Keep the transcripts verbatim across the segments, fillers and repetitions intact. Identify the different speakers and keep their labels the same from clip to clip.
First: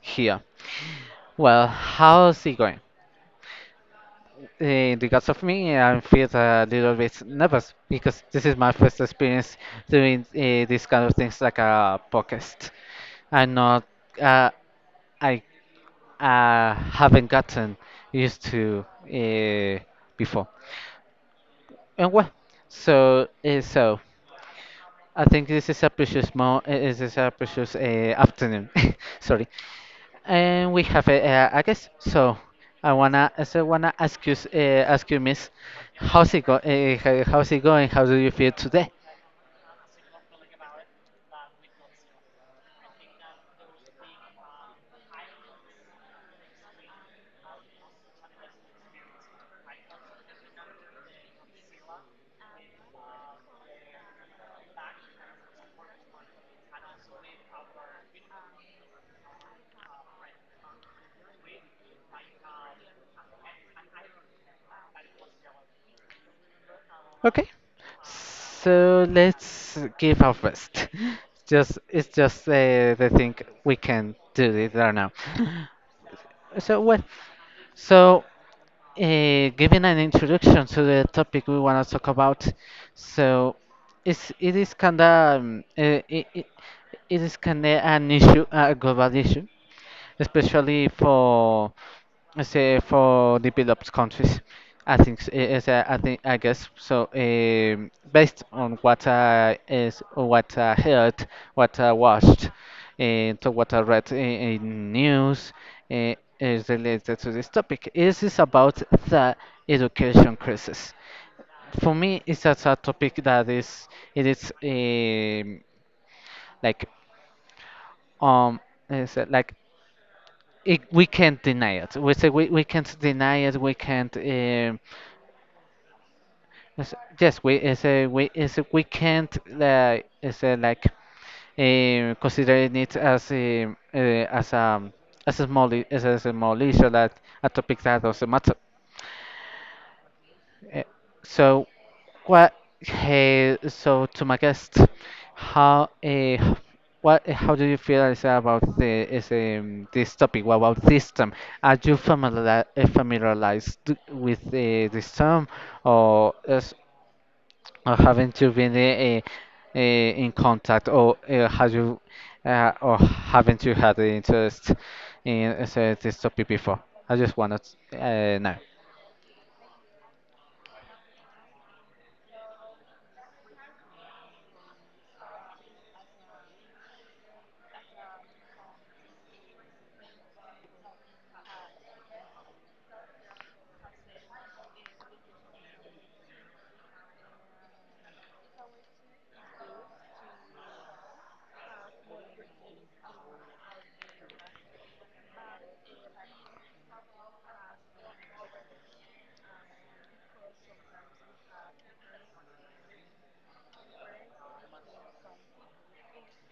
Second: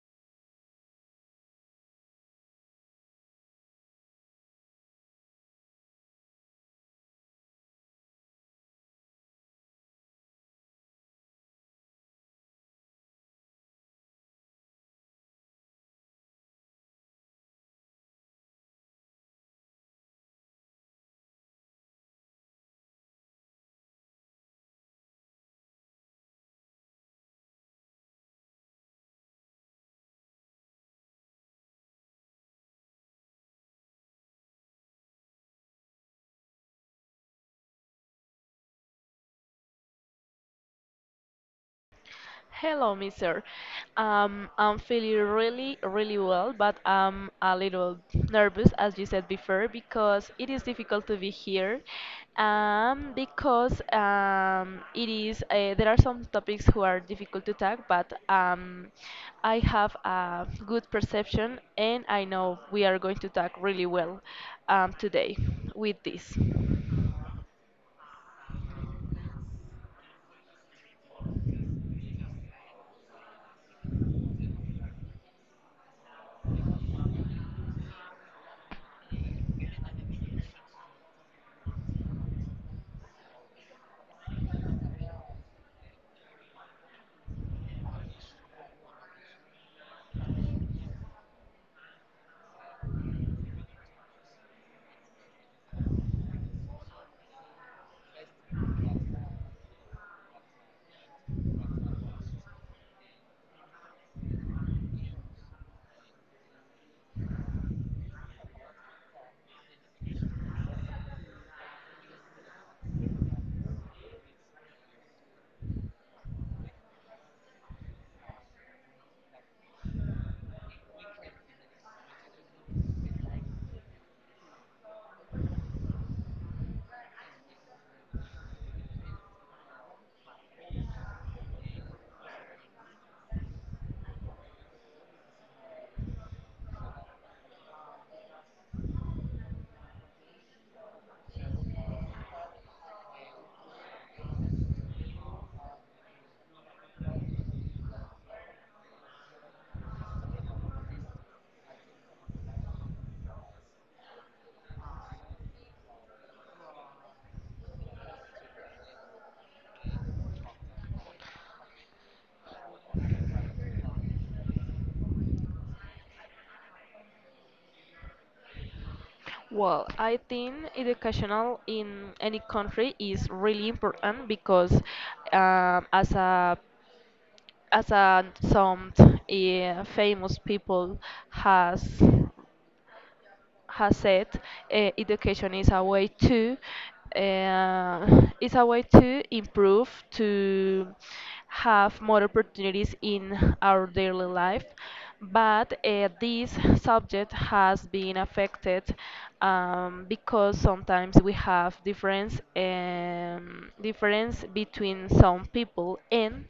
Speaker 1: here. Well, how's it going? In regards of me, I feel a little bit nervous because this is my first experience doing uh, this kind of things like a podcast. I'm not, uh, I uh, haven't gotten used to uh, before. And well, so uh, so I think this is a precious mo. uh, This is a precious uh, afternoon. Sorry. And we have a, uh, I guess so. I wanna, so I so wanna ask you, s- uh, ask you, Miss, how's it go? Uh, ho- how's it going? How do you feel today?
Speaker 2: Hello, mister. Um, I'm feeling really, really well, but I'm a little nervous, as you said before, because it is difficult to be here. Um, because um, it is uh, there are some topics who are difficult to talk, but um, I have a good perception, and I know we are going to talk really well um, today with this.
Speaker 1: Okay, so let's give our best. Just, it's just uh, the thing we can do it right now. So well, so. Uh, giving an introduction to the topic we want to talk about, so it's, it is kinda um, uh, it, it, it is kinda an issue, a global issue, especially for say for developed countries. I think s- eh, as I, I think I guess so. Um, based on what I is what I heard, what I watched, and to what I read in, in news, eh, is related to this topic. This is about the education crisis. For me, it's such a topic that is it is um, like um is uh, like it, we can't deny it. We say we, we can't deny it. We can't. Um, yes, yes, we is a we is a, we can't like is a, like um, considering it as a uh, as a as a small I- as a small issue that a topic that doesn't matter. Eh, So, what? Hey, so to my guest, how? Uh, what? eh, How do you feel is about the is um, this topic? What about this term? Are you familiar, eh, familiarized with uh, this term, or, is, or haven't you been uh, uh, in contact, or uh, have you, uh, or haven't you had the interest in uh, this topic before? I just wanted to uh, know.
Speaker 2: Well, I think educational in any country is really important because um, as a as a, some uh, famous people has has said, uh, education is a way to uh, is a way to improve, to have more opportunities in our daily life. But uh, this subject has been affected um, because sometimes we have difference um, difference between some people, and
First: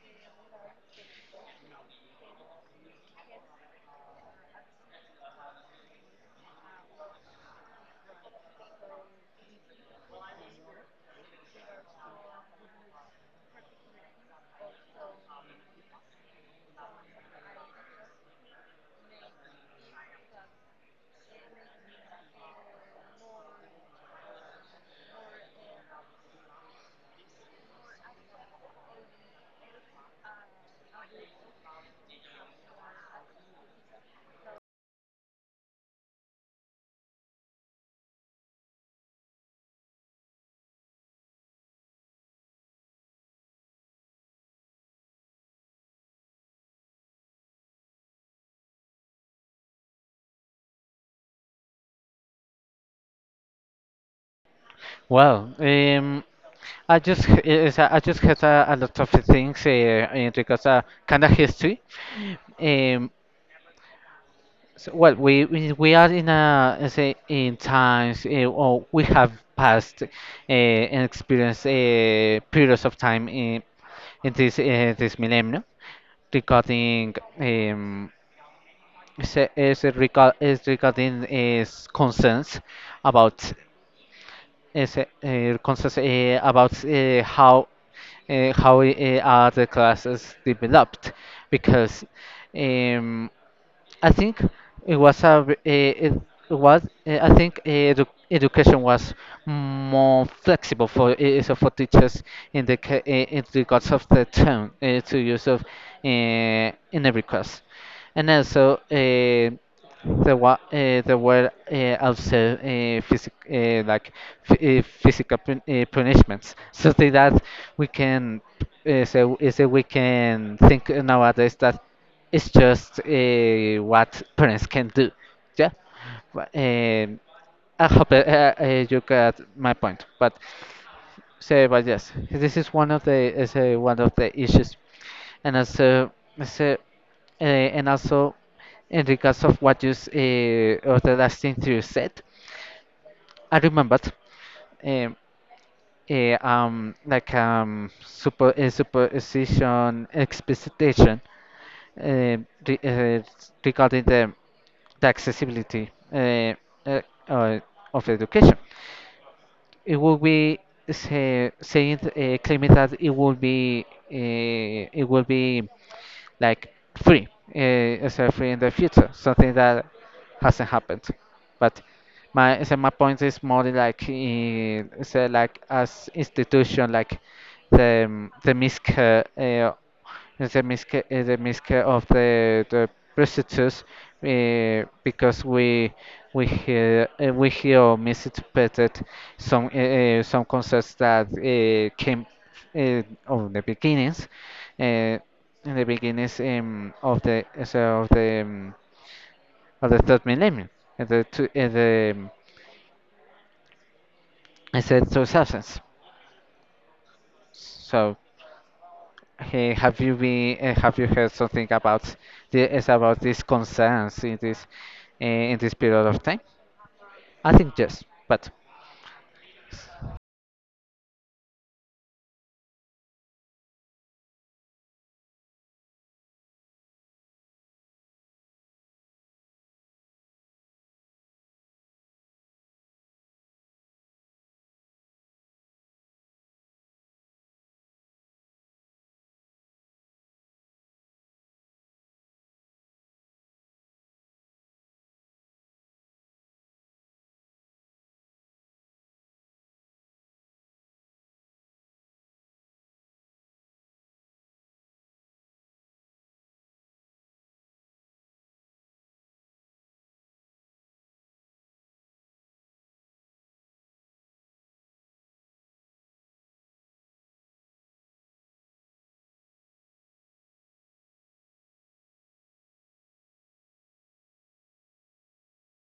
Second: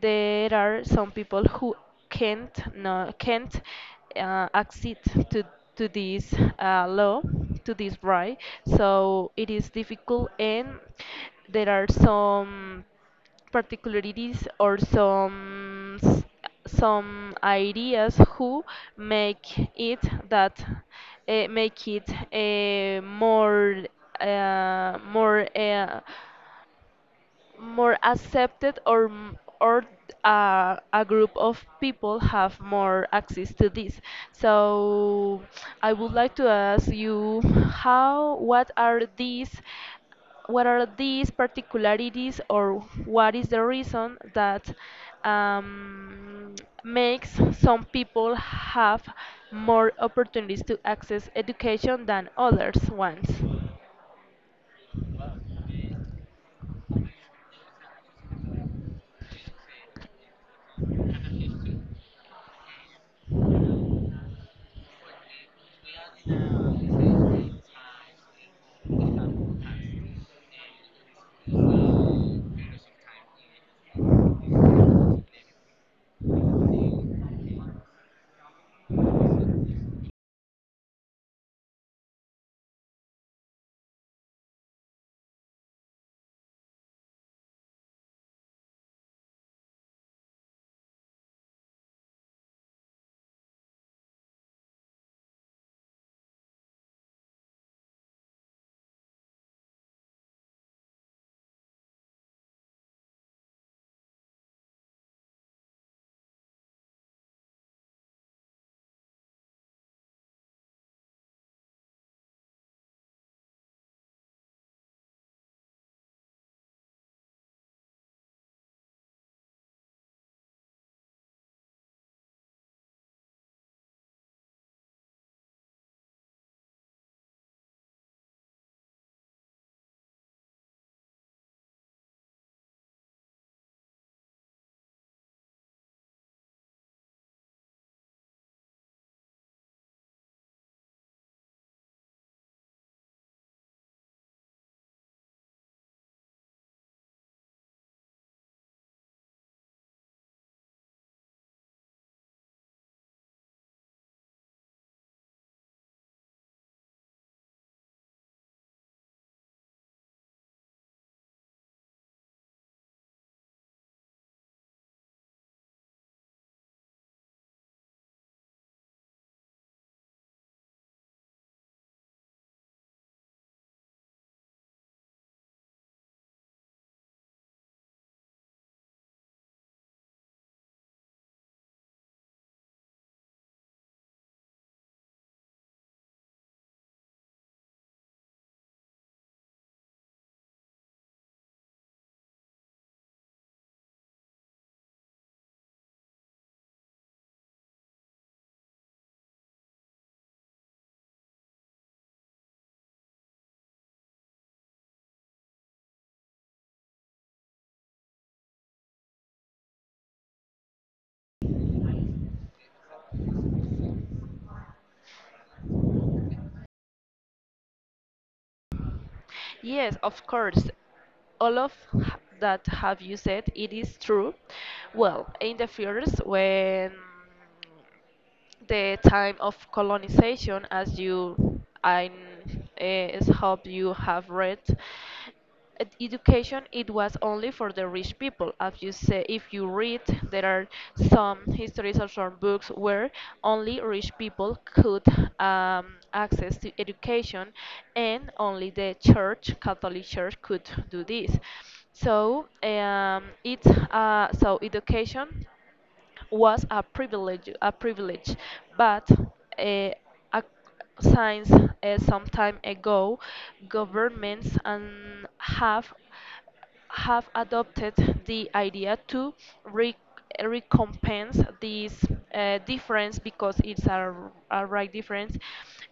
Speaker 2: there are some people who can't no, can't uh, accede to to this uh, law, to this right, so it is difficult, and there are some particularities, or some s- some ideas who make it that uh, make it, uh, more uh, more uh, more accepted, or m- or uh, a group of people have more access to this, so I would like to ask you, how what are these what are these particularities, or what is the reason that um, makes some people have more opportunities to access education than others ones?
Speaker 1: Well, um. I just h- is I just had a, a lot of things uh, in regards to kind of history. Um, so, well, we we we are in a let's say in times uh, or we have passed uh, and experienced uh, periods of time in in this uh, this millennium regarding um, is, is regard is regarding is concerns about Is it, uh, concerns uh, about uh, how uh, how uh, are the classes developed because um, I think it was a v- eh, it was eh, I think eh, edu education was more flexible for eh, eh, so for teachers in the ca- eh, in regards of the term eh, to use of eh, in every class, and also eh, there were uh, there were uh, also uh, physic uh, like f- uh, physical pun uh, punishments, so that we can uh, so, eh, so we can think nowadays that it's just uh, what parents can do. Yeah. But, um, I hope uh, uh, uh, you got my point. But say, but yes, this is one of the is uh, one of the issues, and also, so, uh, uh, and also, in regards of what you s- uh, of the last thing you said, I remembered, um, uh, um, like um, super uh, superstition, expectation uh, re uh, regarding the, the accessibility uh, uh, uh, of education. It will be say, saying uh, claiming that it will be uh, it will be like free, uh, is free in the future, something that hasn't happened. But my so my point is more like in, so like as institution, like the um, the misc uh, uh, the misc uh, the misc of the the prostitutes uh, because we we hear uh, we hear misinterpreted some uh, uh, some concepts that uh, came uh, of the beginnings. Uh, in the beginnings um, of the uh, so of the um, of the third millennium, in the two, in the um, in the two thousands. So, eh, have you been eh, have you heard something about the is about these concerns in this eh, in this period of time? I think yes, but
Speaker 2: Yes, of course. All of h- that have you said, it is true. Well, in the first, when the time of colonization, as you, I n- eh, s- hope you have read, Ed- education it was only for the rich people, as you say, if you read there are some histories or some books where only rich people could um, access to education, and only the church, catholic church, could do this. So um, it's uh, so education was a privilege, a privilege, but uh, a, since uh, some time ago, governments and have have adopted the idea to re- recompense this uh, difference, because it's a, a right difference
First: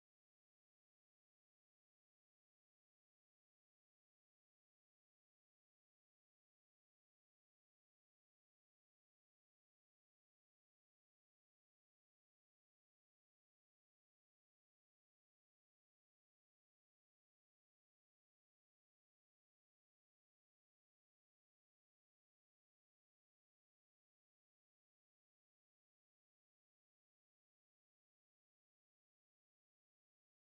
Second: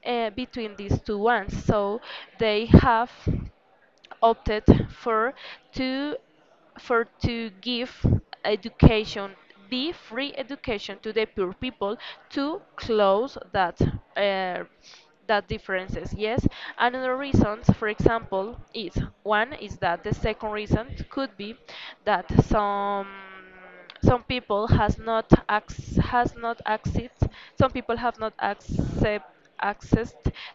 Speaker 2: uh, between these two ones. So they have opted for to for to give education the free education to the poor people, to close that uh, that differences, yes. Another reasons, for example, is one is that the second reason could be that some some people has not acc- has not access some people have not accept access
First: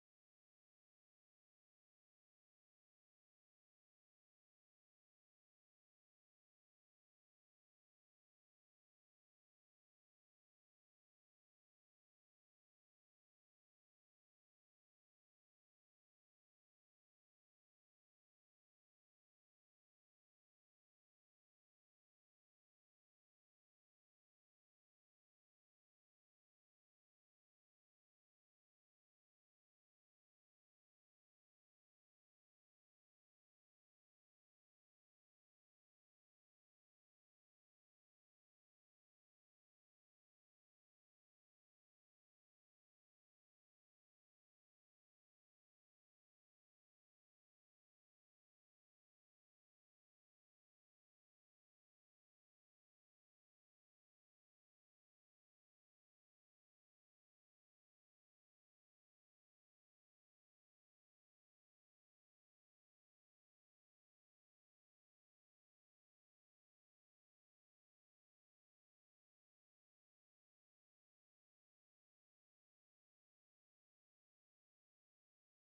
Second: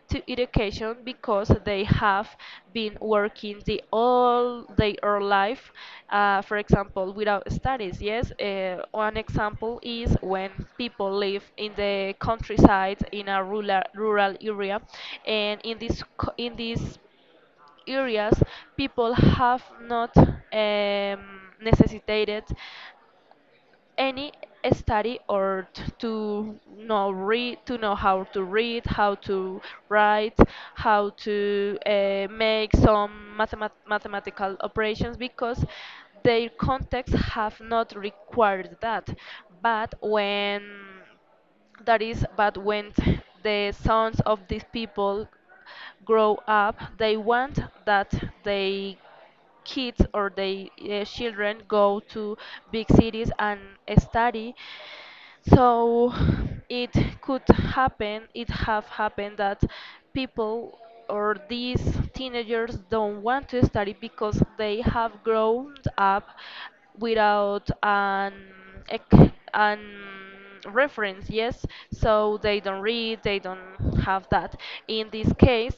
Speaker 2: to education because they have been working the all their life, uh, for example, without studies, yes. Uh, one example is when people live in the countryside, in a rural rural area, and in this co- in these areas people have not um, necessitated any study, or t- to know read to know how to read, how to write, how to uh, make some mathemat- mathematical operations, because their context have not required that. But when that is but when the sons of these people grow up, they want that they kids or they uh, children go to big cities and study. So it could happen it have happened that people, or these teenagers, don't want to study because they have grown up without an ec- an reference, yes. So they don't read, they don't have that. In this case,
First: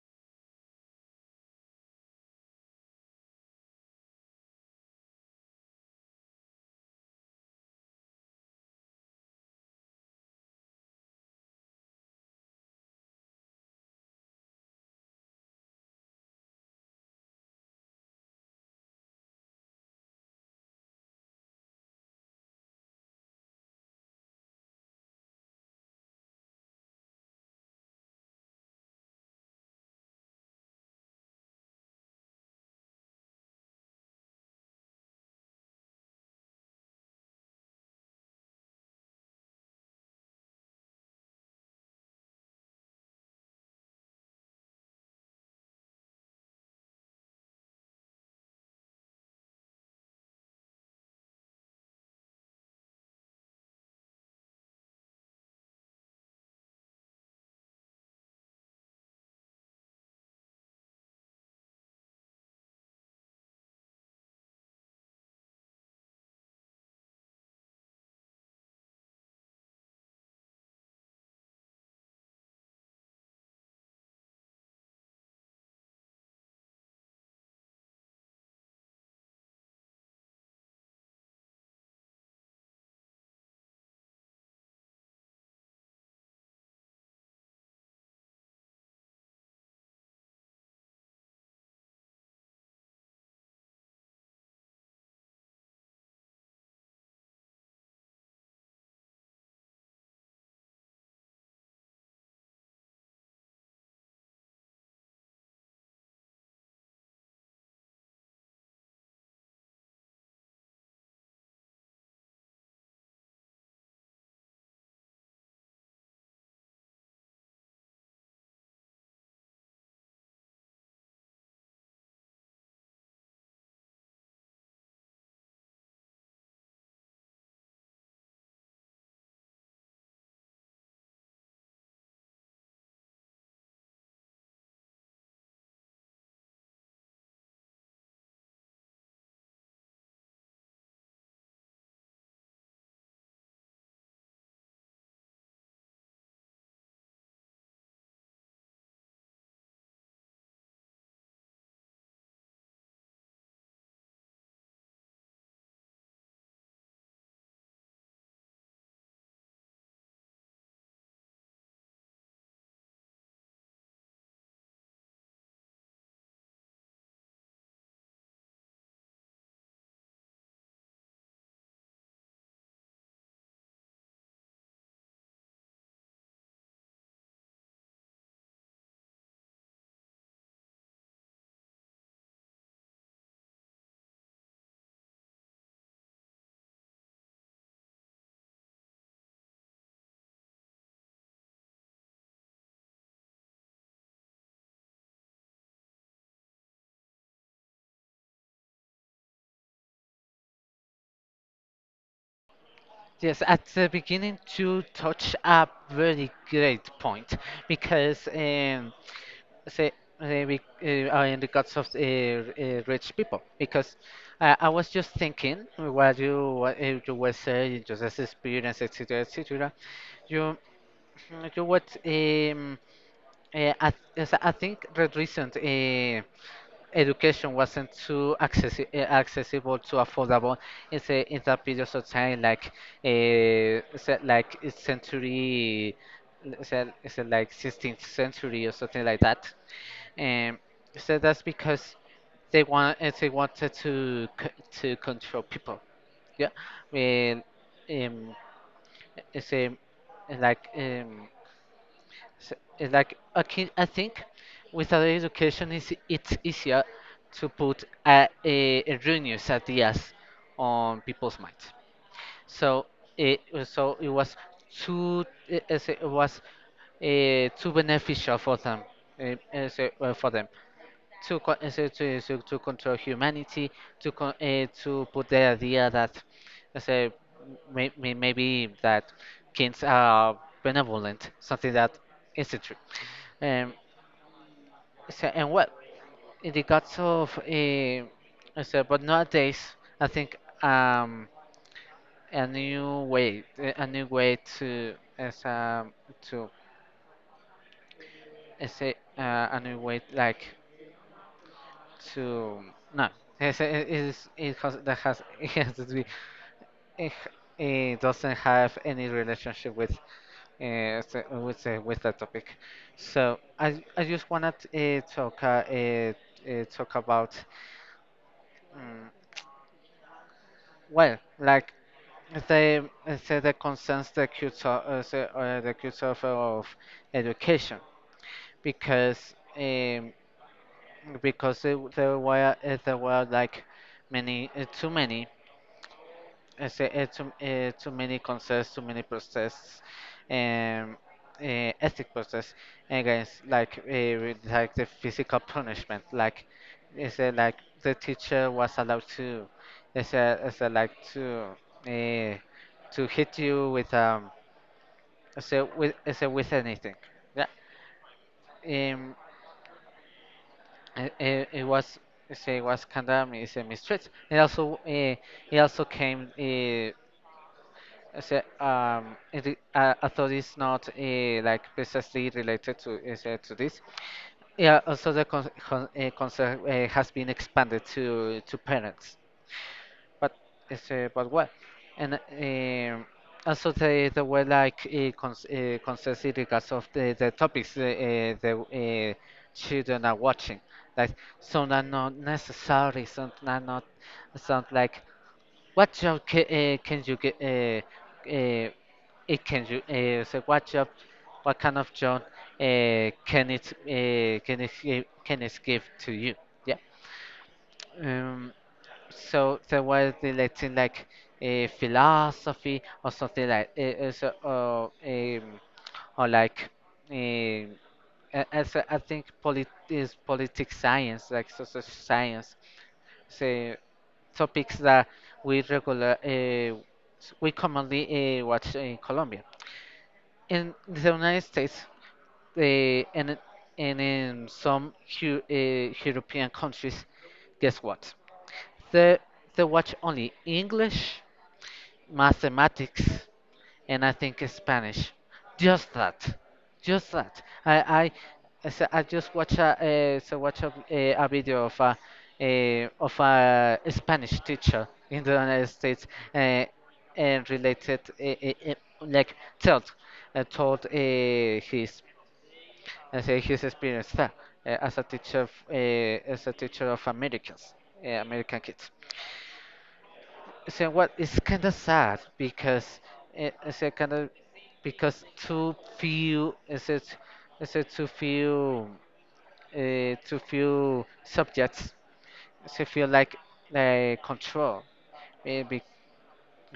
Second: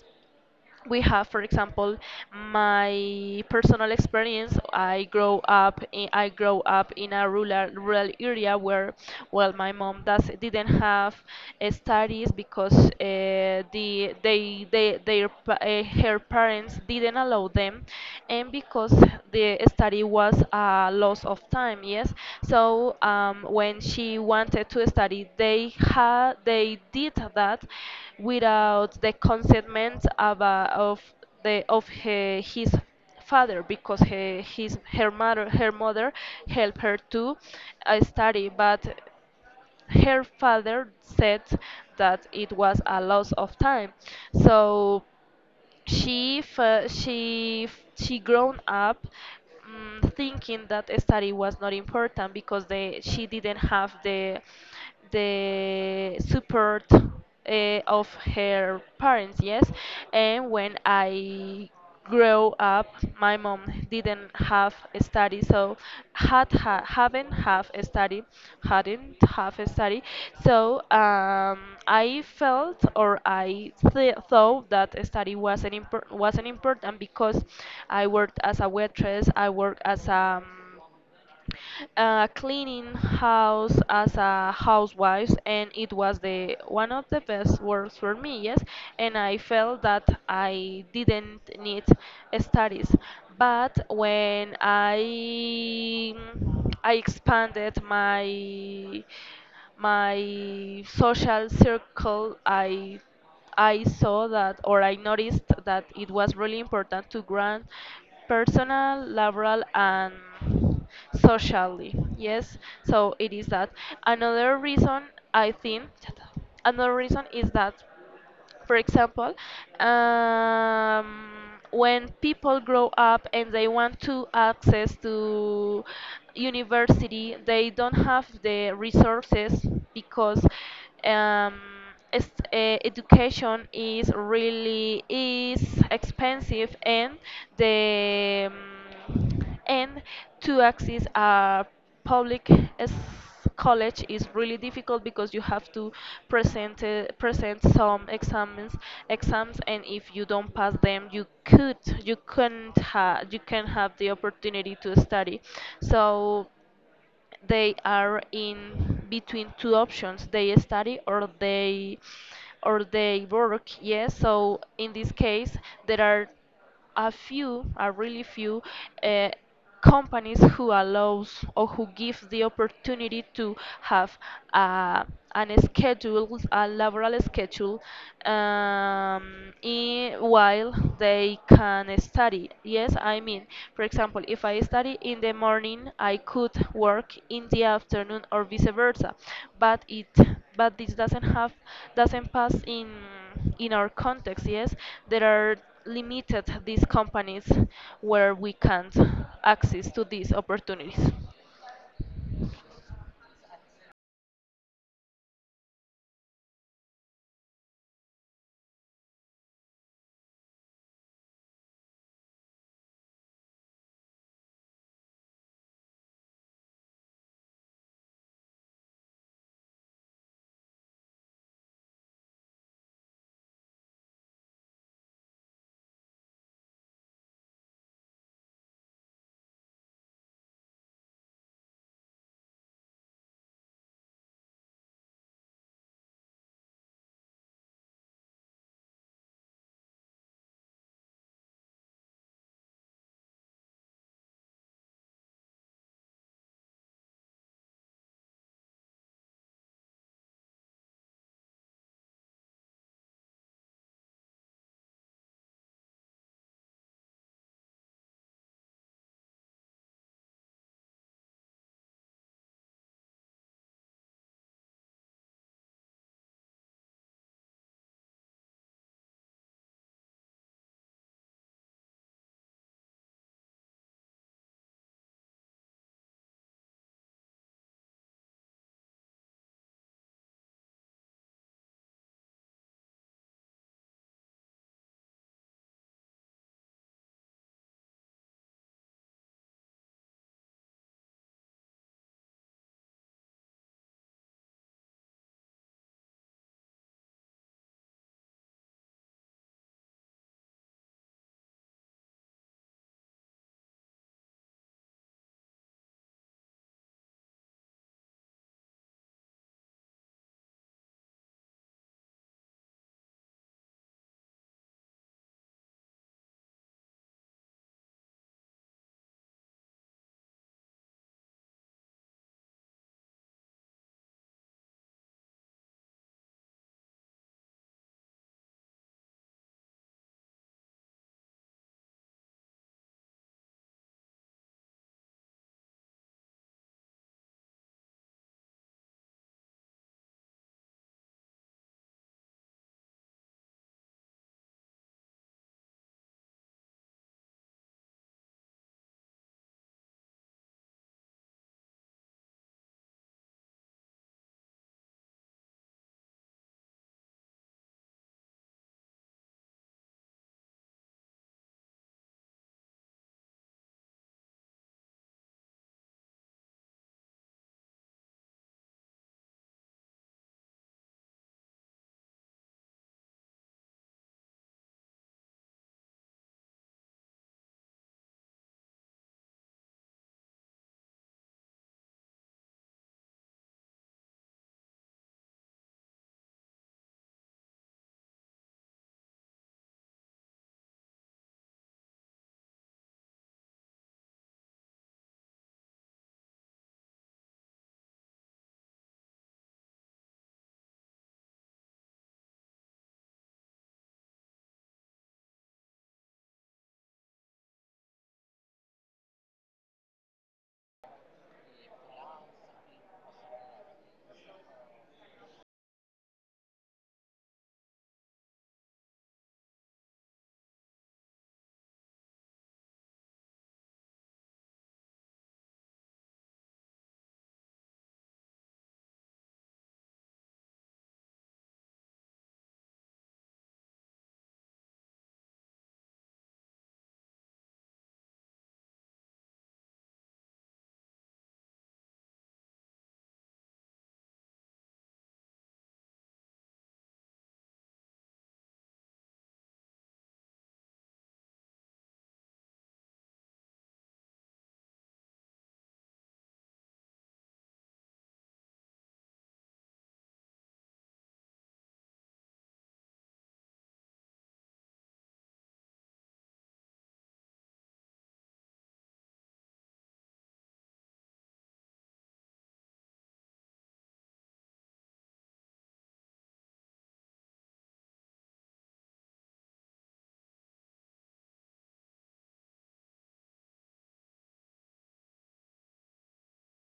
Speaker 2: we have, for example, my personal experience. I grow up in, I grow up in a rural rural area where, well, my mom does didn't have uh, studies because uh, the they they their pa- uh, her parents didn't allow them, and because the study it was a loss of time, yes. So um, when she wanted to study, they had they did that without the consentment of, uh, of the of her, his father, because her, his her mother her mother helped her to uh, study, but her father said that it was a loss of time. So she fe- she f- she grown up, mm thinking that a study was not important, because they she didn't have the the support uh, of her parents, yes. And when I grow up, my mom didn't have a study, so had ha, haven't have a study, hadn't have a study. So um, I felt or I th thought that a study wasn't impor wasn't important, because I worked as a waitress, I worked as a uh, cleaning house, as a housewife, and it was the one of the best works for me, yes. And I felt that I didn't need studies, but when i i expanded my my social circle, I I saw that or I noticed that it was really important to grant personal, laboral, and socially, yes. So it is that. Another reason I think, another reason is that, for example, um, when people grow up and they want to access to university, they don't have the resources because um, es- eh, education is really is expensive, and the um, and to access a public s- college is really difficult, because you have to present uh, present some exams, exams and if you don't pass them, you could you couldn't ha- you can have the opportunity to study. So they are in between two options: they study, or they or they work, yes. So in this case, there are a few, a really few, uh, companies who allows or who gives the opportunity to have uh, an schedule, a laboral schedule, um, i- while they can study. Yes, I mean, for example, if I study in the morning, I could work in the afternoon, or vice versa. But it, but this doesn't have, doesn't pass in in our context, yes. There are limited these companies, where we can't access to these opportunities.
Speaker 1: yes, at the beginning to touch a very great point because. Um, say, uh, be- uh, uh, in regards of uh, uh, rich people because uh, I was just thinking what you what uh, you were saying just as experience et cetera et cetera, you you what um, uh, I, yes, I think the recent uh, education wasn't too accessi- uh, accessible too affordable in the in the periods of time like uh, se- like uh, century is it, is it like sixteenth century or something like that and so that's because they want uh, they wanted to c- to control people. Yeah, and um, it's um, like um, s- it's like I can, I think without education is it's easier to put a, a, a ruinous ideas on people's minds. So it was- so it was too it, it's- it was uh, too beneficial for them uh, uh, so, uh, for them to co- uh, so- to, so- to control humanity, to con- uh, to put the idea that I say may, may, maybe that kings are benevolent, something that isn't true. Um, so, and well, in the guts of uh, I say but nowadays I think um, a new way, a new way to as um to I say uh, a new way like to no. Yes, it, it, is- it has that has it has to be it, it doesn't have any relationship with uh, s- with uh, with that topic. So I I just wanna uh, talk uh, uh, uh, talk about um, well like the uh, say the concerns the cuts of uh, say, uh, the cuts of, of education because um, because there, there were uh, there were like many uh, too many It's, uh, it's, um, uh, too many concepts, too many process, um, uh, ethic process against like uh, with, like the physical punishment. Like it's uh, like the teacher was allowed to, it's, uh, it's uh, like to uh, to hit you with um, it's, uh, with it's, uh, with anything. Yeah, um, it, it, it was it's, uh, it was kind of it's a mistreat. It also uh, it also came. Uh, Is it, um, it, I- uh, although it's not uh, like precisely related to is, uh, to this, yeah. Also, the con con uh, concept uh, has been expanded to to parents, but it's uh, but what, and um, also the the way like uh, cons uh, concerns in regards of the the topics uh, uh, the uh, children are watching, like some are not necessary, some are not, some like what job can, uh, can you get? Uh, uh, it can you uh, so what job? What kind of job uh, can it uh, can it gi- can it give to you? Yeah. Um. So so was the let's like uh, philosophy or something like uh, uh, so or um, or like uh, as I think polit is politics science like social science say topics that we regular uh, we commonly uh, watch in Colombia. In the United States, uh, and in- and in some Eu- uh, European countries, guess what? They they watch only English, mathematics, and I think Spanish. Just that, just that. I I so I s- I just watch a uh, so watch a, eh, a video of a a of a Spanish teacher in the United States uh, and related eh, eh, eh, like told uh, told uh, his uh, say his experience there, eh, as a teacher f- uh, as a teacher of Americans uh, American kids. So what it's kind of sad because it, it's kind of because too few is it is it too few uh, too few subjects so feel like like control maybe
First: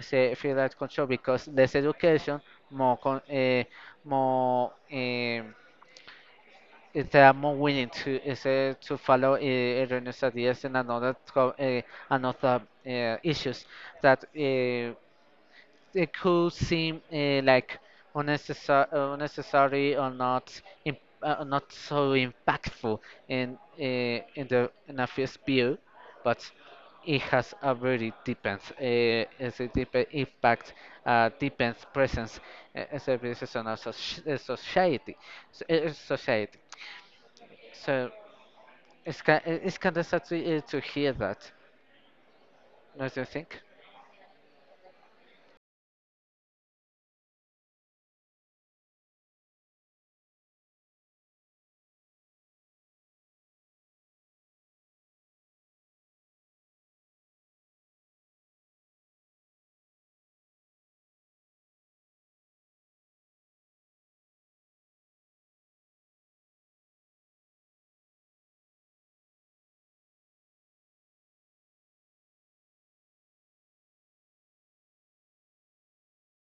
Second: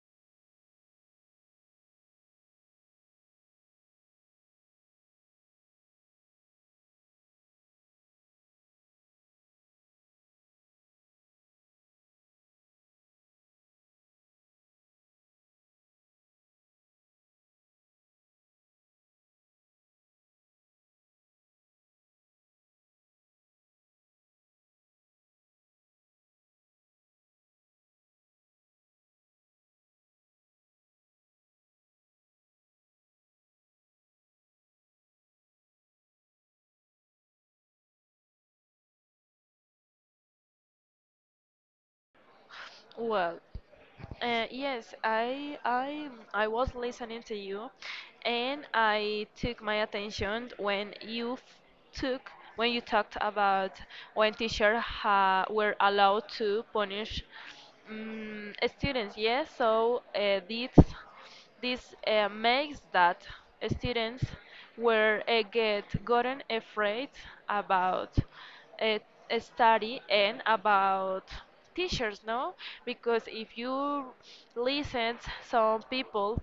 Speaker 1: say feel like control because less education more con, uh, more um, if they are more willing to is uh, to follow uh, erroneous ideas and another co- uh, another uh, issues that uh, it could seem uh, like unnecessary, unnecessary or not im- uh, not so impactful in uh, in the in a first view, but it has a very depends uh, it's a deep impact uh, depends presence uh, as a business on a soc- uh, society so, uh, society so it's kind it's kind of sad to, uh, to hear that, don't you
Speaker 2: Well,
Speaker 1: think?
Speaker 2: uh, yes, I I I was listening to you, and I took my attention when you f- took when you talked about when teachers ha were allowed to punish um, students. Yes, so, uh, this. This uh, makes that students were uh, get gotten afraid about uh, study and about teachers, no? Because if you listen some people,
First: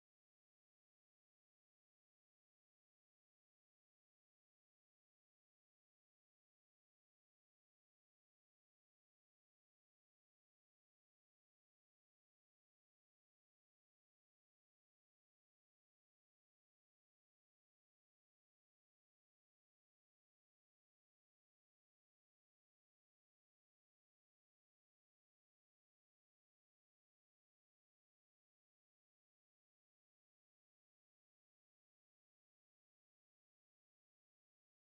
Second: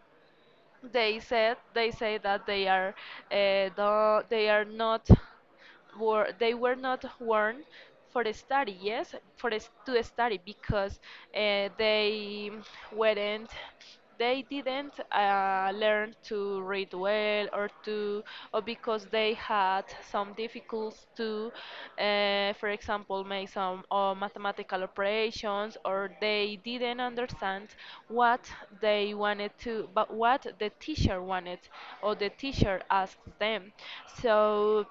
Speaker 2: they said they say that they are, uh, the, they are not were they were not warned for the study, yes, for the, s- to the study, because uh, they weren't they didn't uh, learn to read well, or to, or because they had some difficulties to, uh, for example, make some uh, mathematical operations, or they didn't understand what they wanted to, but what the teacher wanted, or the teacher asked them. So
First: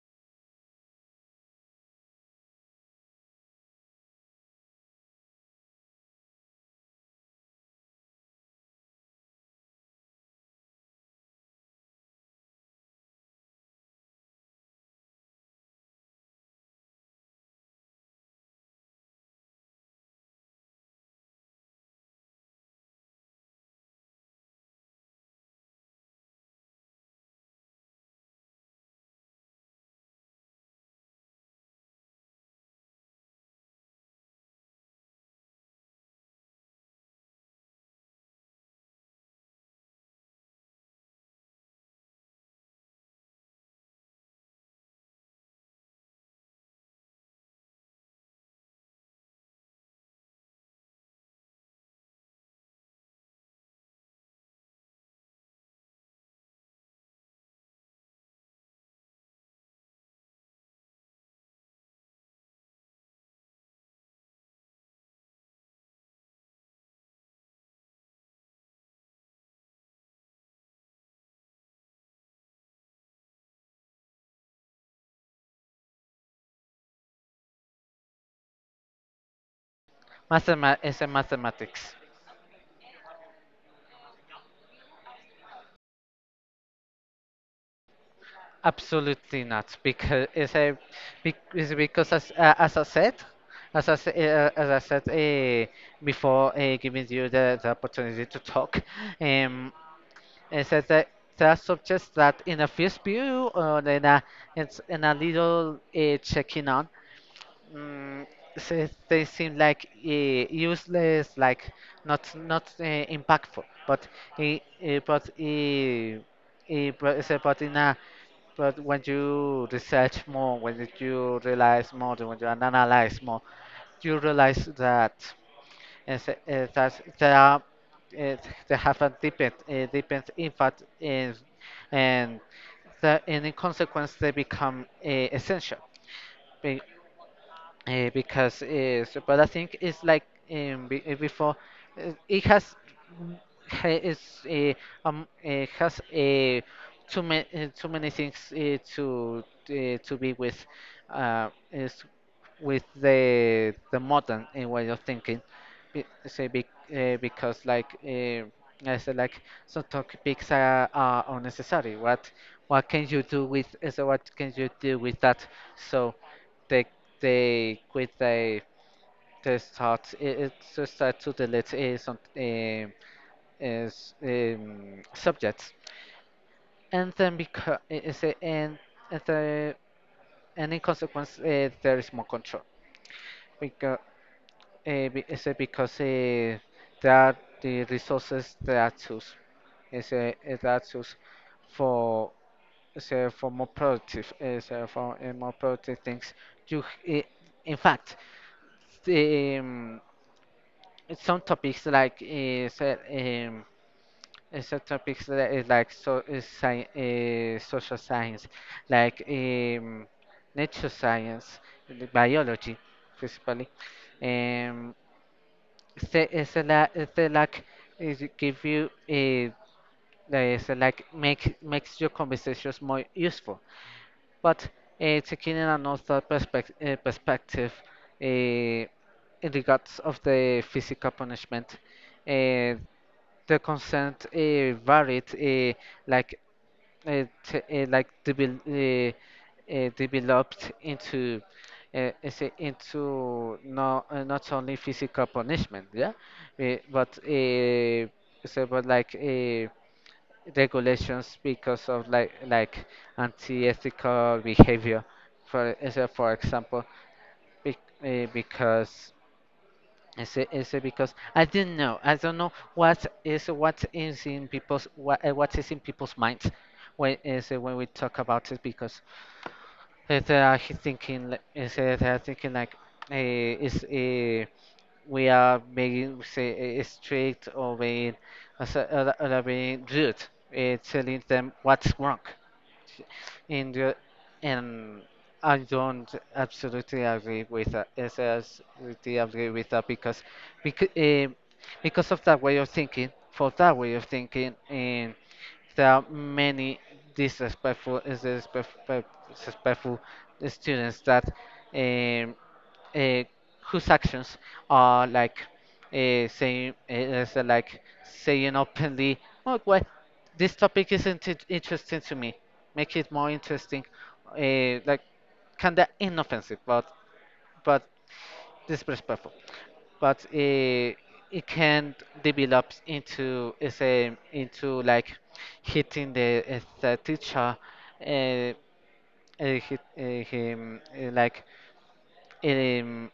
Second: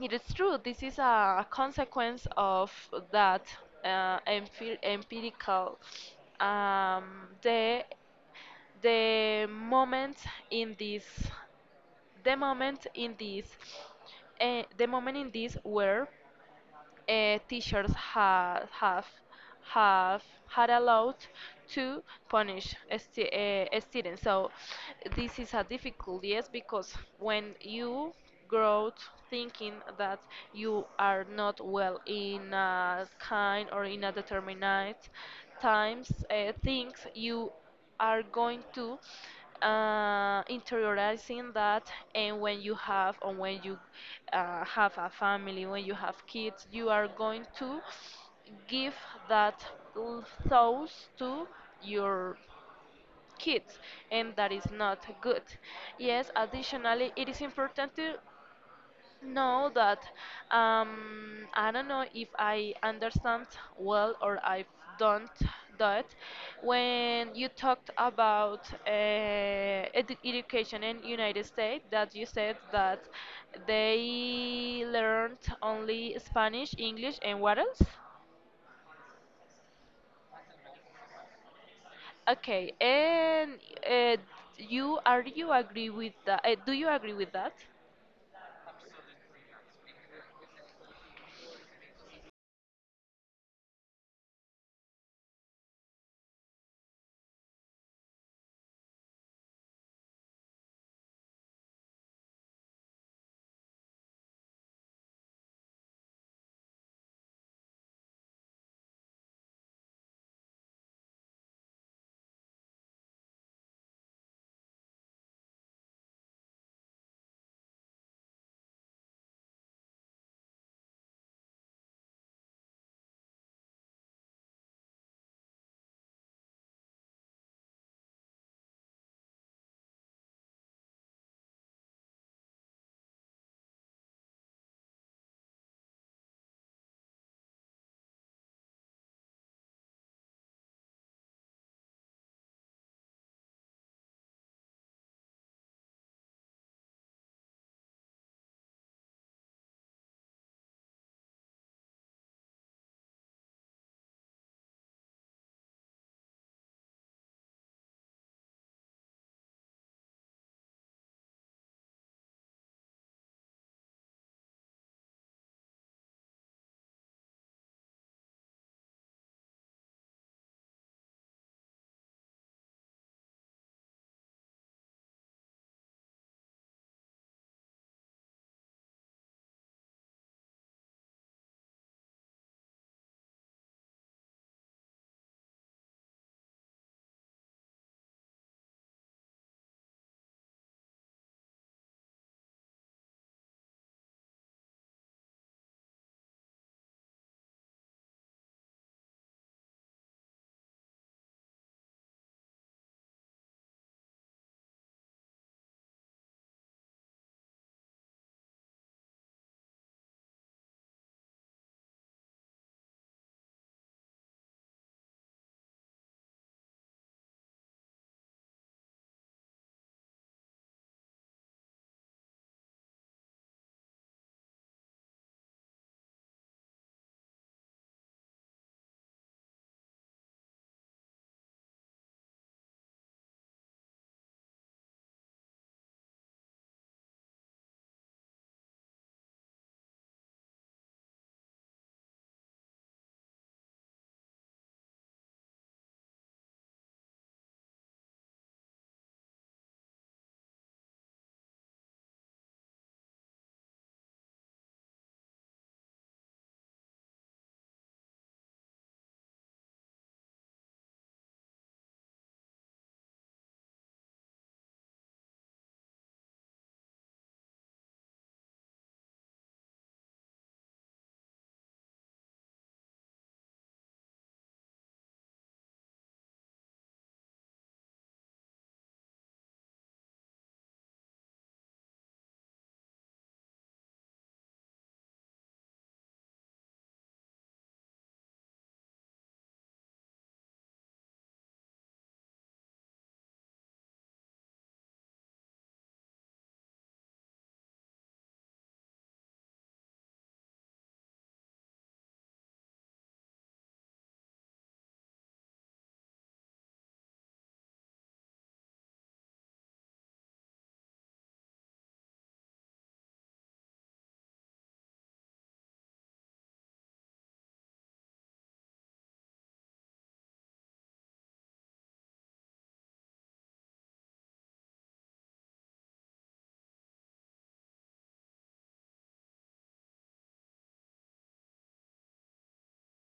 Speaker 2: it is true. This is a consequence of that uh, empir- empirical, um, the the moment in this the moment in this, uh, the moment in this where uh, teachers have have have had allowed to punish stu uh, students. So this is a difficult, yes, because when you grow out thinking that you are not well in a kind, or in a determinate times, uh, things, you are going to uh, interiorizing that, and when you have, or when you uh, have a family, when you have kids, you are going to give that l- thoughts to your kids, and that is not good, yes. Additionally, it is important to know that, um, I don't know if I understand well or I don't, that when you talked about uh, edu- education in United States, that you said that they learned only Spanish, English, and what else?
Speaker 1: Mathema- it's a mathematics.
Speaker 2: Okay, and uh, you are you agree with that? Uh, do you agree with that?
Speaker 1: Absolutely not, because it's a bec- it's because as uh, as I said, as I s- uh, as I said uh, before, uh, giving you the, the opportunity to talk, um, I said that there are subjects that in a first view or in a it's in a little uh, checking on, mm, so they seem like uh, useless, like not not uh, impactful, but uh, uh, but. Uh, eh, but, it's about in a but when you research more, when you realize more, when you analyze more, you realize that is- is that there are uh, they have a deepened, a deepened impact in, and the, and in consequence they become uh, essential uh, because is but I think it's like um, be, uh, before uh, it has ha- is uh, um uh, has uh, too many uh, too many things uh, to uh, to be with uh, is with the the modern uh, way of thinking be, say be, uh, because like uh, I said like some topics are, are unnecessary. What what can you do with, so what can you do with that? So the they with the the start it, it to start to delete uh, some um, is um, subjects, and then because is it and and the and in consequence uh, there is more control, because uh, be- is it because uh, there are the resources that are used is uh, is that used for is, uh, for more productive is uh, for uh, more productive things. you h- i- in fact, the, um, some topics like is uh, so- um, uh, some topics that is like, so is sci uh, social science, like um, nature science, the biology, principally. Um, so it's a la- it's a like is it give you a it's a like make makes your conversations more useful. But uh, taking in another perspective, uh, perspective uh, in regards of the physical punishment, uh, the consent uh, varied, uh, like uh, t- uh, like devel- uh, uh, developed into uh, is it into no, uh, not only physical punishment, yeah, uh, but uh, so but like uh, regulations because of, like like anti-ethical behavior. For uh, so for example, bec- uh, because is it, is it because I didn't know. I don't know what is what is in people's, what, uh, what is in people's minds when is it when we talk about it, because uh, they are thinking li- is uh, they are thinking like uh, is uh, we are making, say eh, strict, or being as- uh, uh, being rude, uh, telling them what's wrong. And uh, and I don't absolutely agree with that. Yes, I absolutely agree with that, because because uh, because of that way of thinking, for that way of thinking. And there are many disrespectful disrespectful, disrespectful students that. Um, uh, whose actions are like uh, saying uh, is, uh, like saying openly, "Oh well, this topic isn't it interesting to me. Make it more interesting," uh, like kinda inoffensive, but but disrespectful. But uh, it can develop into is a into like hitting the, uh, the teacher, uh, uh, hit, uh, him, uh, like um,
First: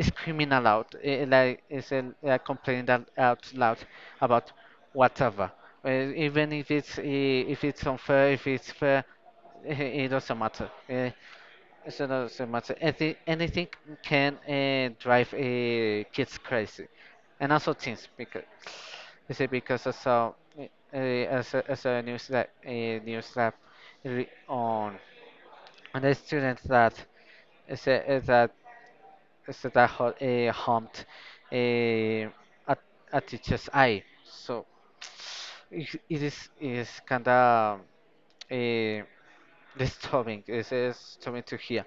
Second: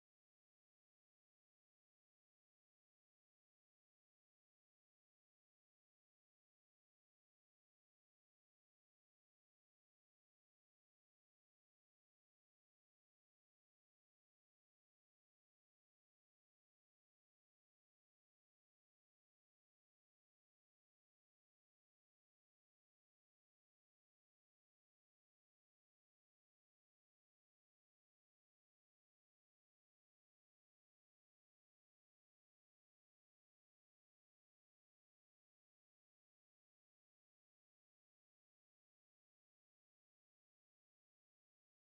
Speaker 1: screaming aloud, eh, eh, like is uh, complaining that out loud about whatever. Uh, even if it's, eh, if it's unfair, if it's fair, eh, eh, it doesn't matter. Uh, it doesn't matter. Anything, anything can uh, drive uh, kids crazy, and also teens. Because you see, because I saw uh, as a, as a news lab, a news lab re- on on the students that is that it's that hot, uh, humped uh, at, at teacher's eye. So it, it is it is kind of uh, disturbing. It's uh, disturbing to hear.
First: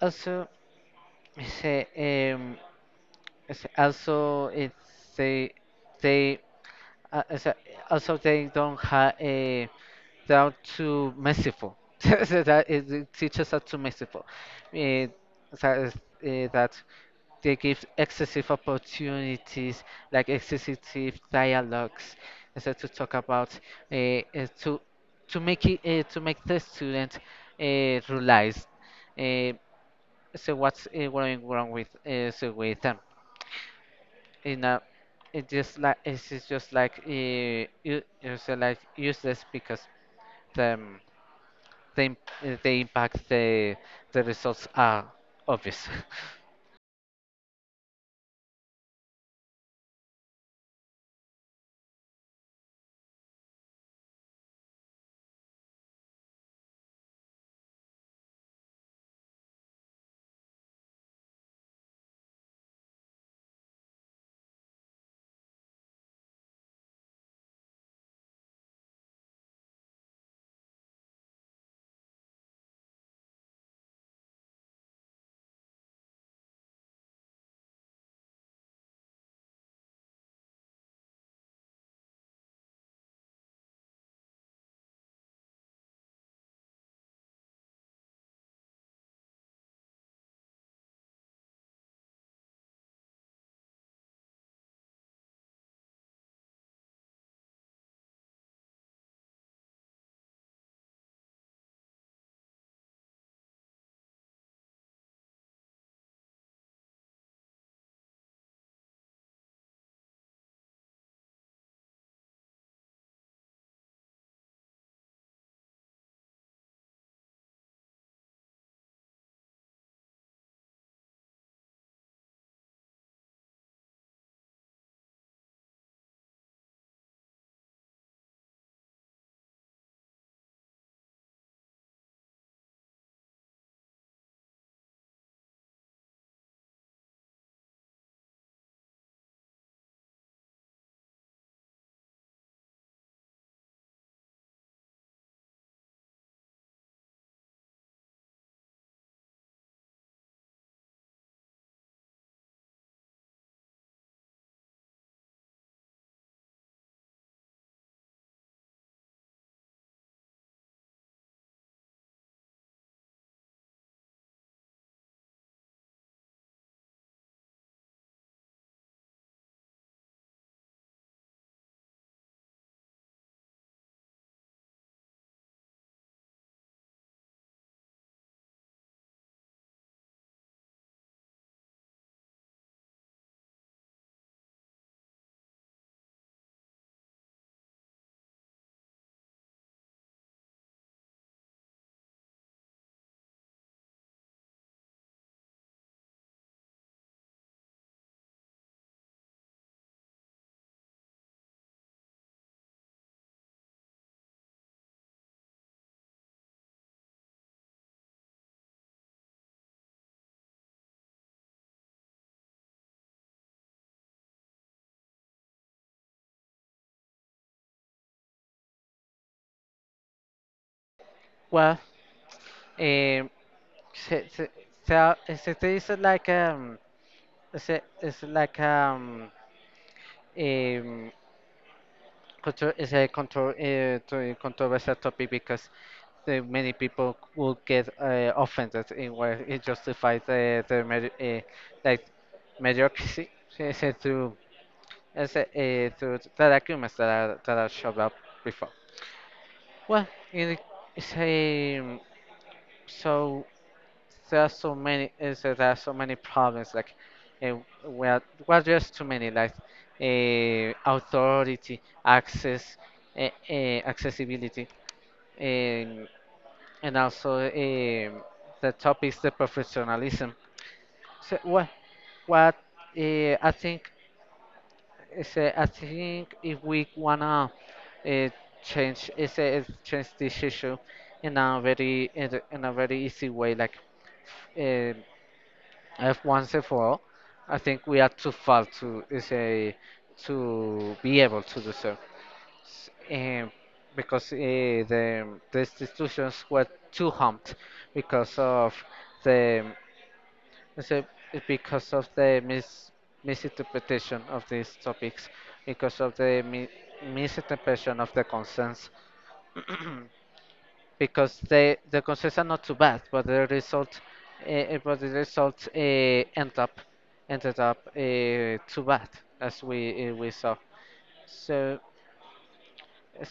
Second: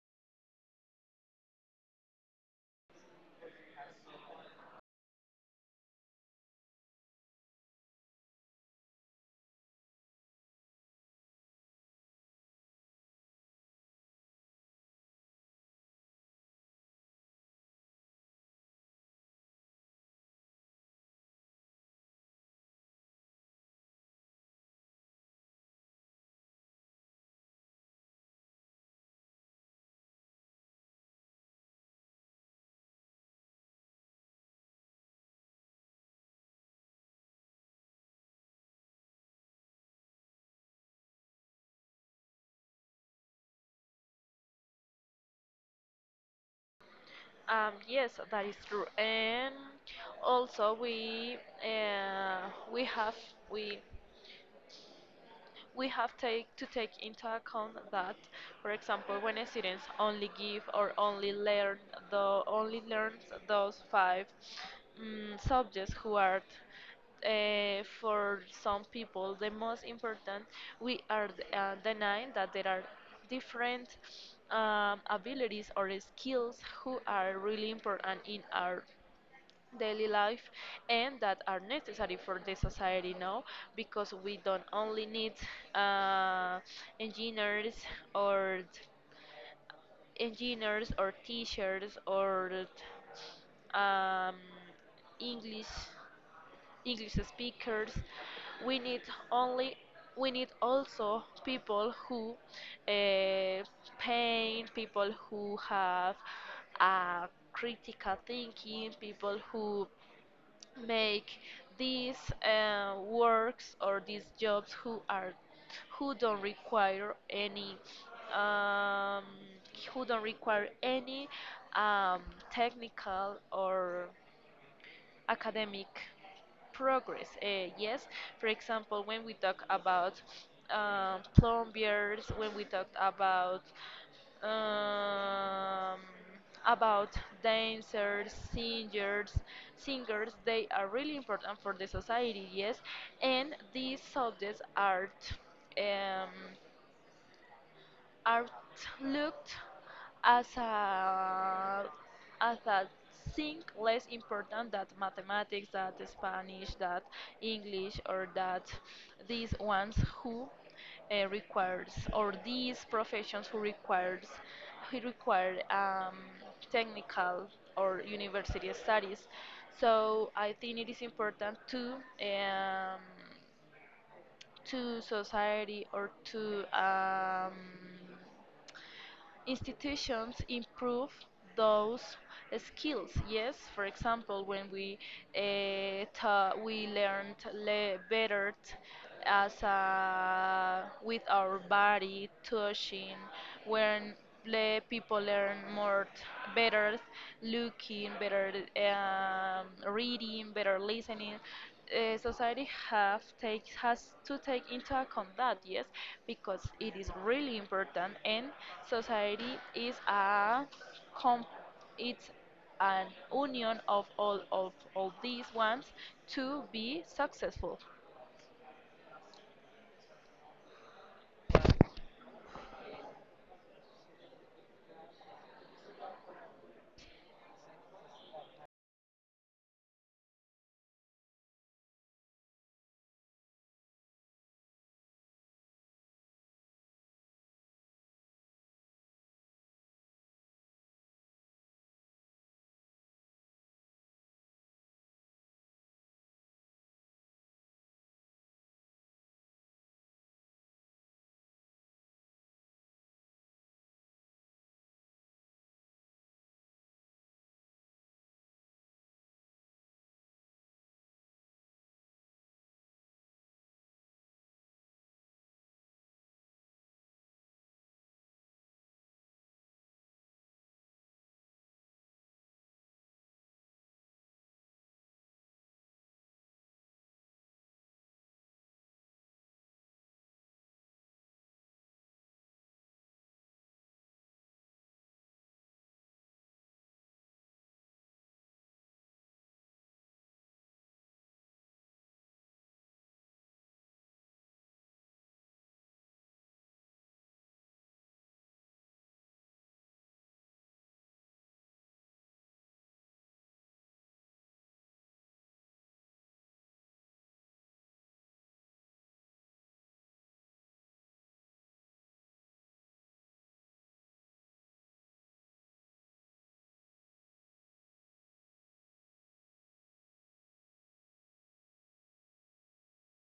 Speaker 1: Also, it's, uh, um, it's also it's they they uh, it's, uh, also they don't have a, they are too merciful. So that is, the teachers are too merciful. Uh, that is, uh, that They give excessive opportunities, like excessive dialogues, and so to talk about uh, uh, to to make it, uh, to make the student uh, realize Uh, so what's uh, going wrong with, uh, so with them. In a it just like it's just just like uh, u- it's, uh, like useless, because the um, the, imp- uh, the impact the the results are obvious.
Speaker 2: Um, yes, that is true. And also we, uh, we have we we have take to take into account that, for example, when students only give or only learn, the only learns those five mm subjects who are, uh, for some people, the most important, we are uh, denying that there are different um, abilities or skills who are really important in our daily life, and that are necessary for the society now, because we don't only need uh, engineers, or engineers or teachers, or um, English English speakers. We need only we need also people who uh, paint, people who have uh, critical thinking, people who make these uh, works or these jobs, who are who don't require any um, who don't require any um, technical or academic progress. Uh, yes, for example, when we talk about um, plumbiers, when we talk about um, about dancers, singers, singers. They are really important for the society, yes. And these subjects are um, are looked as a, as a thing less important than mathematics, that Spanish, that English, or that these ones, who uh, requires or these professions who requires who require um, technical or university studies. So I think it is important to um, to society, or to um, institutions, improve those skills. Yes, for example, when we uh, ta- we learned le- better t- as a, with our body touching, when le- people learn more, t- better looking, better um, reading, better listening, uh, society have take has to take into account that, yes, because it is really important, and society is a com- it's an union of all, of all these ones, to be successful.
Speaker 1: Well, um, So, so, so is it, is it like um is it is it like um um contro is a contro uh, to- controversial topic, because the many people will get uh, offended in where it justifies the, the medi uh, like mediocrity. So, so through as a, uh, through that arguments that are, that are shoved up before. Well, it is a so there are so many, is that there are so many problems, like uh, well well, just too many, like uh, authority, access, uh, uh, accessibility, and and also um the topics, the professionalism. So what what uh, I think is uh, I think, if we wanna uh, change is uh, change this issue in a very in a in a very easy way, like uh, if once and for, I think we are too far to is a to be able to do so. S- um, because uh, the the institutions were too humped, because of the is a- it's because of the mis misinterpretation of these topics, because of the mi misinterpretation of the concerns. Because the the goals are not too bad, but the result, uh, but the result uh, end up ended up uh, too bad, as we, uh, we saw. So,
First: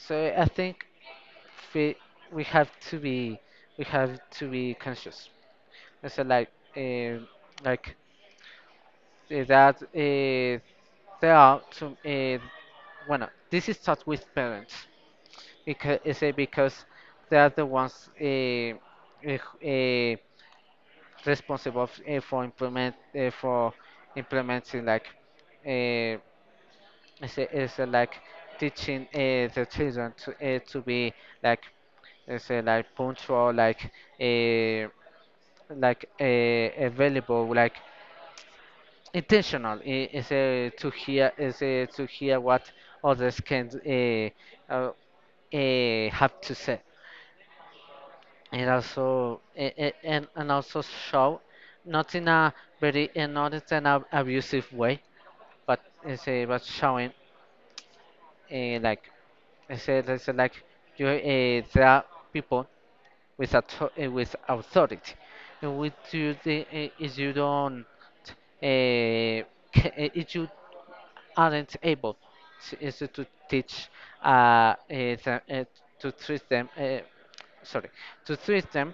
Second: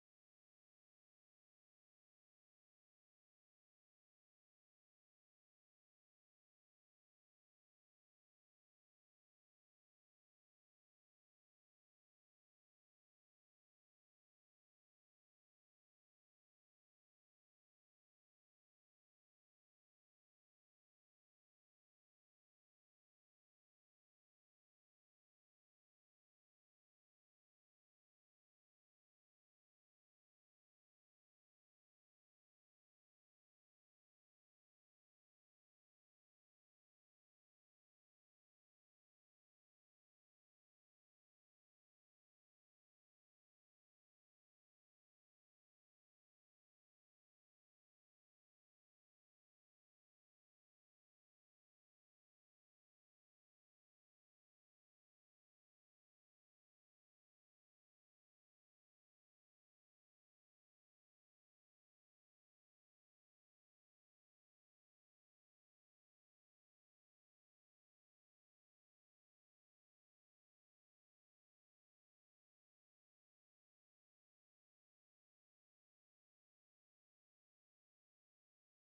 Speaker 1: so I think we we have to be, we have to be conscious. And so like, uh, like uh, that uh, there are some. Uh, well, this is taught with parents, because is it because they are the ones uh, uh, responsible f- eh, for implement uh, for implementing, like uh, is a- is a, like teaching uh, the children to uh, to be like, is a, like punctual, like uh, like uh, available, like intentional, I- is uh, to hear is uh, to hear what others can uh, uh, uh, have to say. And also, a- a- and and also show, not in a very uh, not in an ab- abusive way, but it's, uh, was showing uh, like, it said, it said like, you, uh, there are people with author- uh, with authority, and with you the, uh, if you don't uh, ca- uh, if you aren't able to, is to teach uh, uh, the, uh, to treat them uh, sorry, to treat them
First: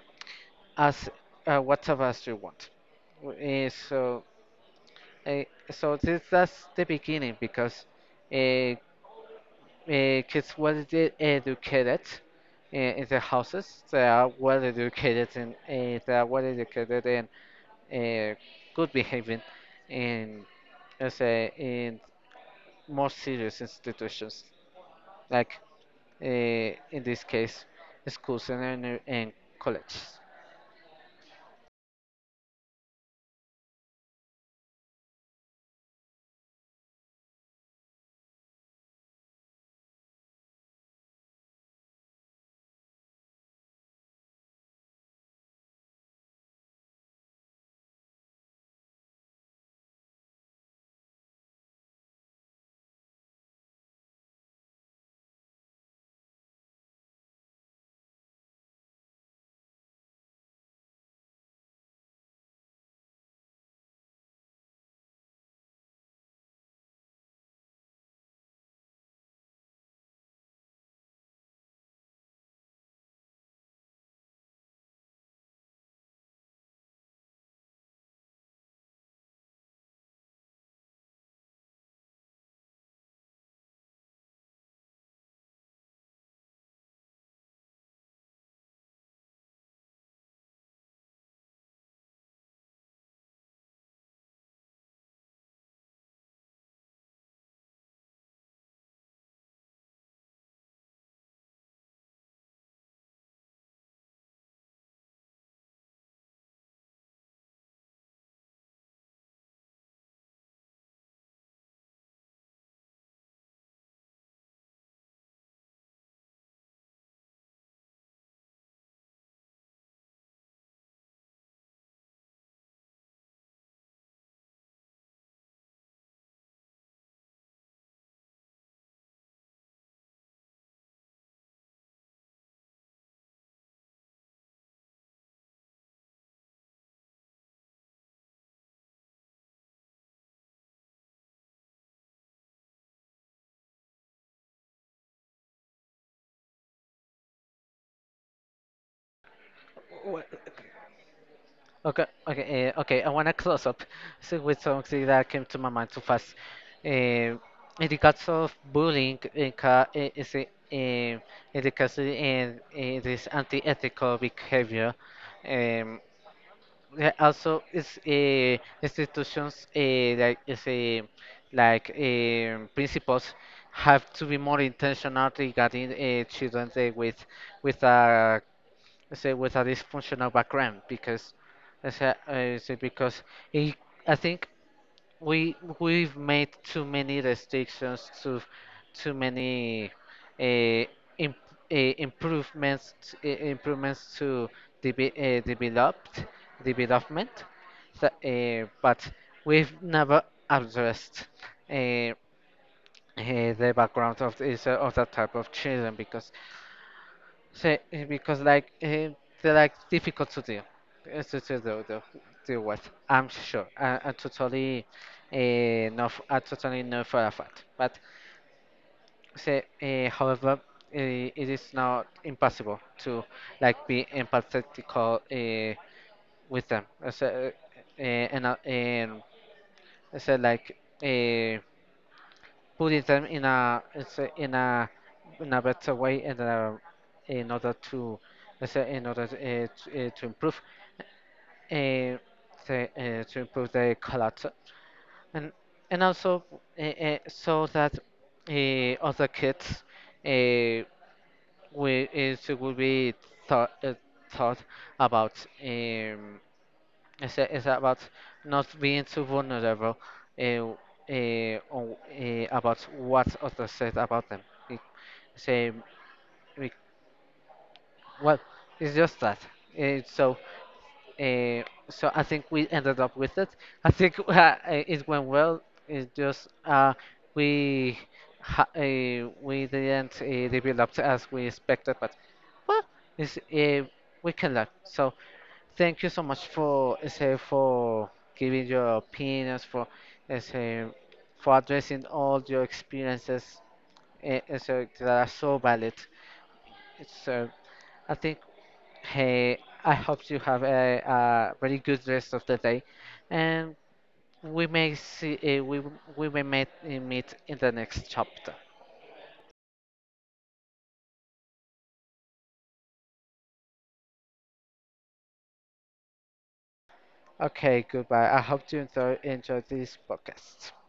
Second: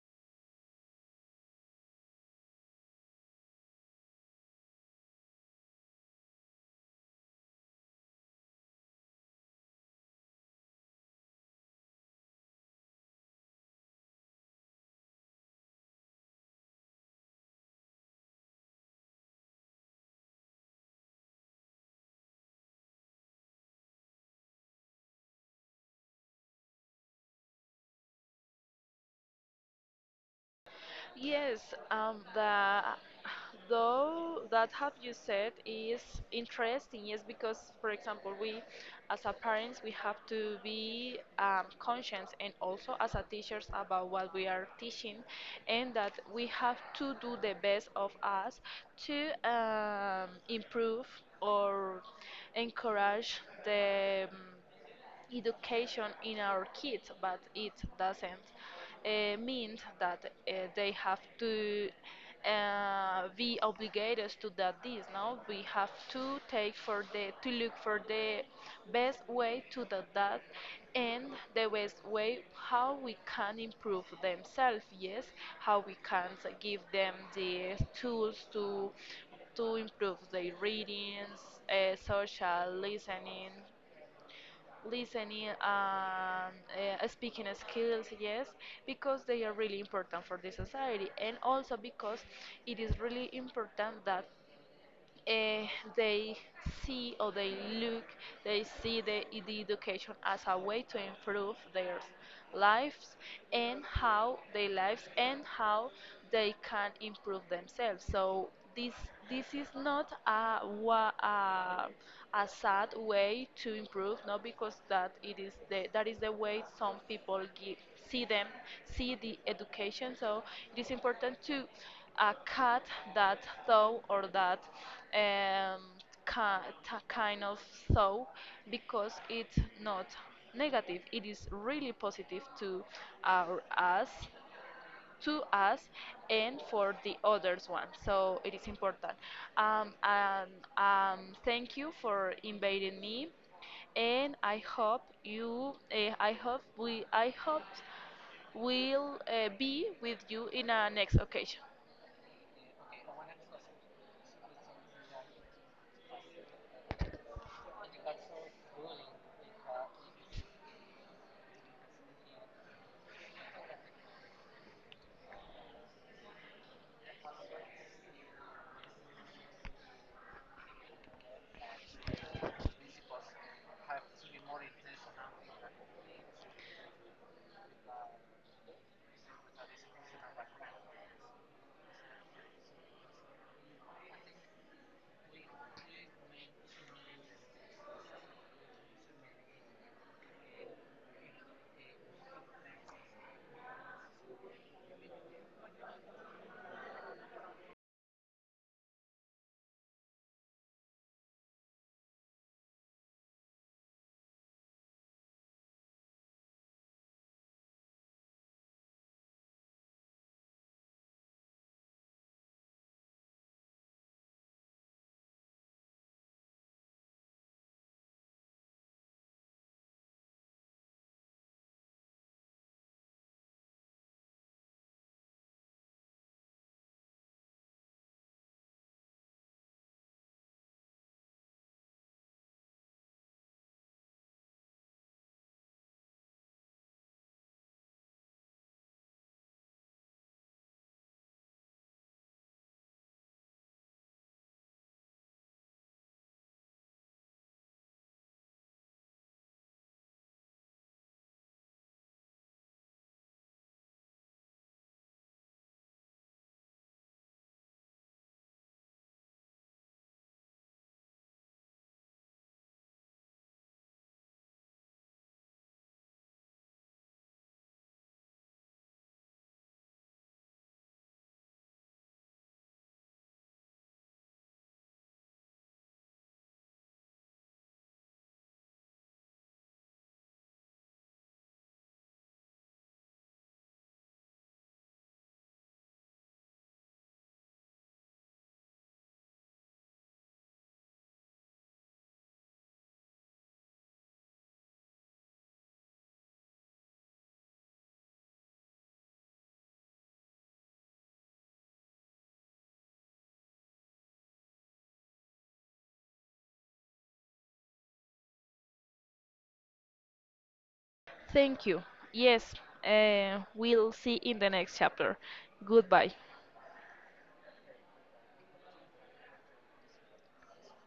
Speaker 1: as uh, whatever as you want. W- Uh, so uh, so this, that's the beginning, because uh, because what is it educated uh, in the houses, they are well educated, and uh, they are well educated and uh, good behaving in, as say in more serious institutions, like uh, in this case, schools, and, and and colleges.
Speaker 2: Yes, um, the though that have you said is interesting. Yes, because, for example, we as a parents, we have to be um, conscious, and also as a teachers, about what we are teaching, and that we have to do the best of us to um, improve or encourage the education in our kids, but it doesn't uh, mean that uh, they have to uh, be obligated to that this. No, we have to take for the to look for the best way to do that, and the best way how we can improve themselves. Yes, how we can give them the tools to to improve their readings, uh, social listening, listening and uh, speaking skills, yes, because they are really important for the society, and also because it is really important that uh, they see, or they look, they see the, the education as a way to improve their lives, and how their lives and how they can improve themselves. So this this is not a wa- a, a sad way to improve, not because, that it is, the that is the way some people give see them see the education. So it is important to a cat that thought, or that um, ki- t- kind of thought, because it's not negative, it is really positive to our us to us, and for the others one, so it is important. Um, and um, thank you for inviting me, and i hope you uh, i hope we I hope we'll uh, be with you in a next occasion.
Speaker 1: Okay, okay, uh, okay. I want to close up so with something that came to my mind too fast. Uh, in the case of bullying, in, ca uh, is it, uh, in the case of in, in this anti-ethical behavior, um, there also is uh, institutions, uh, like is a like um, principals have to be more intentional regarding uh, children uh, with with uh, let's say with a dysfunctional background. Because let's say, uh, is it because it, I think we, we've made too many restrictions to too many uh, imp, uh, improvements uh, improvements to de- uh, developed development. That, uh, but we've never addressed uh, uh, the background of this, uh, of that type of children. Because Say, eh, because like eh, they're like difficult to deal, eh, to, to do, do, do with. I'm sure. I, I totally uh, not. F- I totally know for a fact. But say, uh, however, uh, it is not impossible to like be empathetic uh, with them. Uh, so, uh, eh, and uh, and so like. Eh, put them in a it's a- in a in a better way, and uh, in order to, let's say in order to, uh, to, uh, to improve uh, the, uh, to improve the culture, and and also uh, uh, so that uh, other kids uh, will is will be thought uh, thought about um it's, a- it's about not being too vulnerable, uh, uh, on, uh, about what others said about them. Same. We, well, it's just that. Uh, so, uh, so I think we ended up with it. I think uh, it went well. It's just uh, we ha- uh, we didn't uh, develop as we expected, but well, it's, uh, we can learn. So, thank you so much for uh, say for giving your opinions, for uh, say, for addressing all your experiences, uh, uh, so that are so valid. So, I think, hey, I hope you have a, a very good rest of the day, and we may see, uh, we we may meet, meet in the next chapter.
Speaker 2: Thank you. Yes, uh, we'll see in the next chapter. Goodbye.
Speaker 1: Okay, goodbye. I hope you enjoy, enjoy this podcast.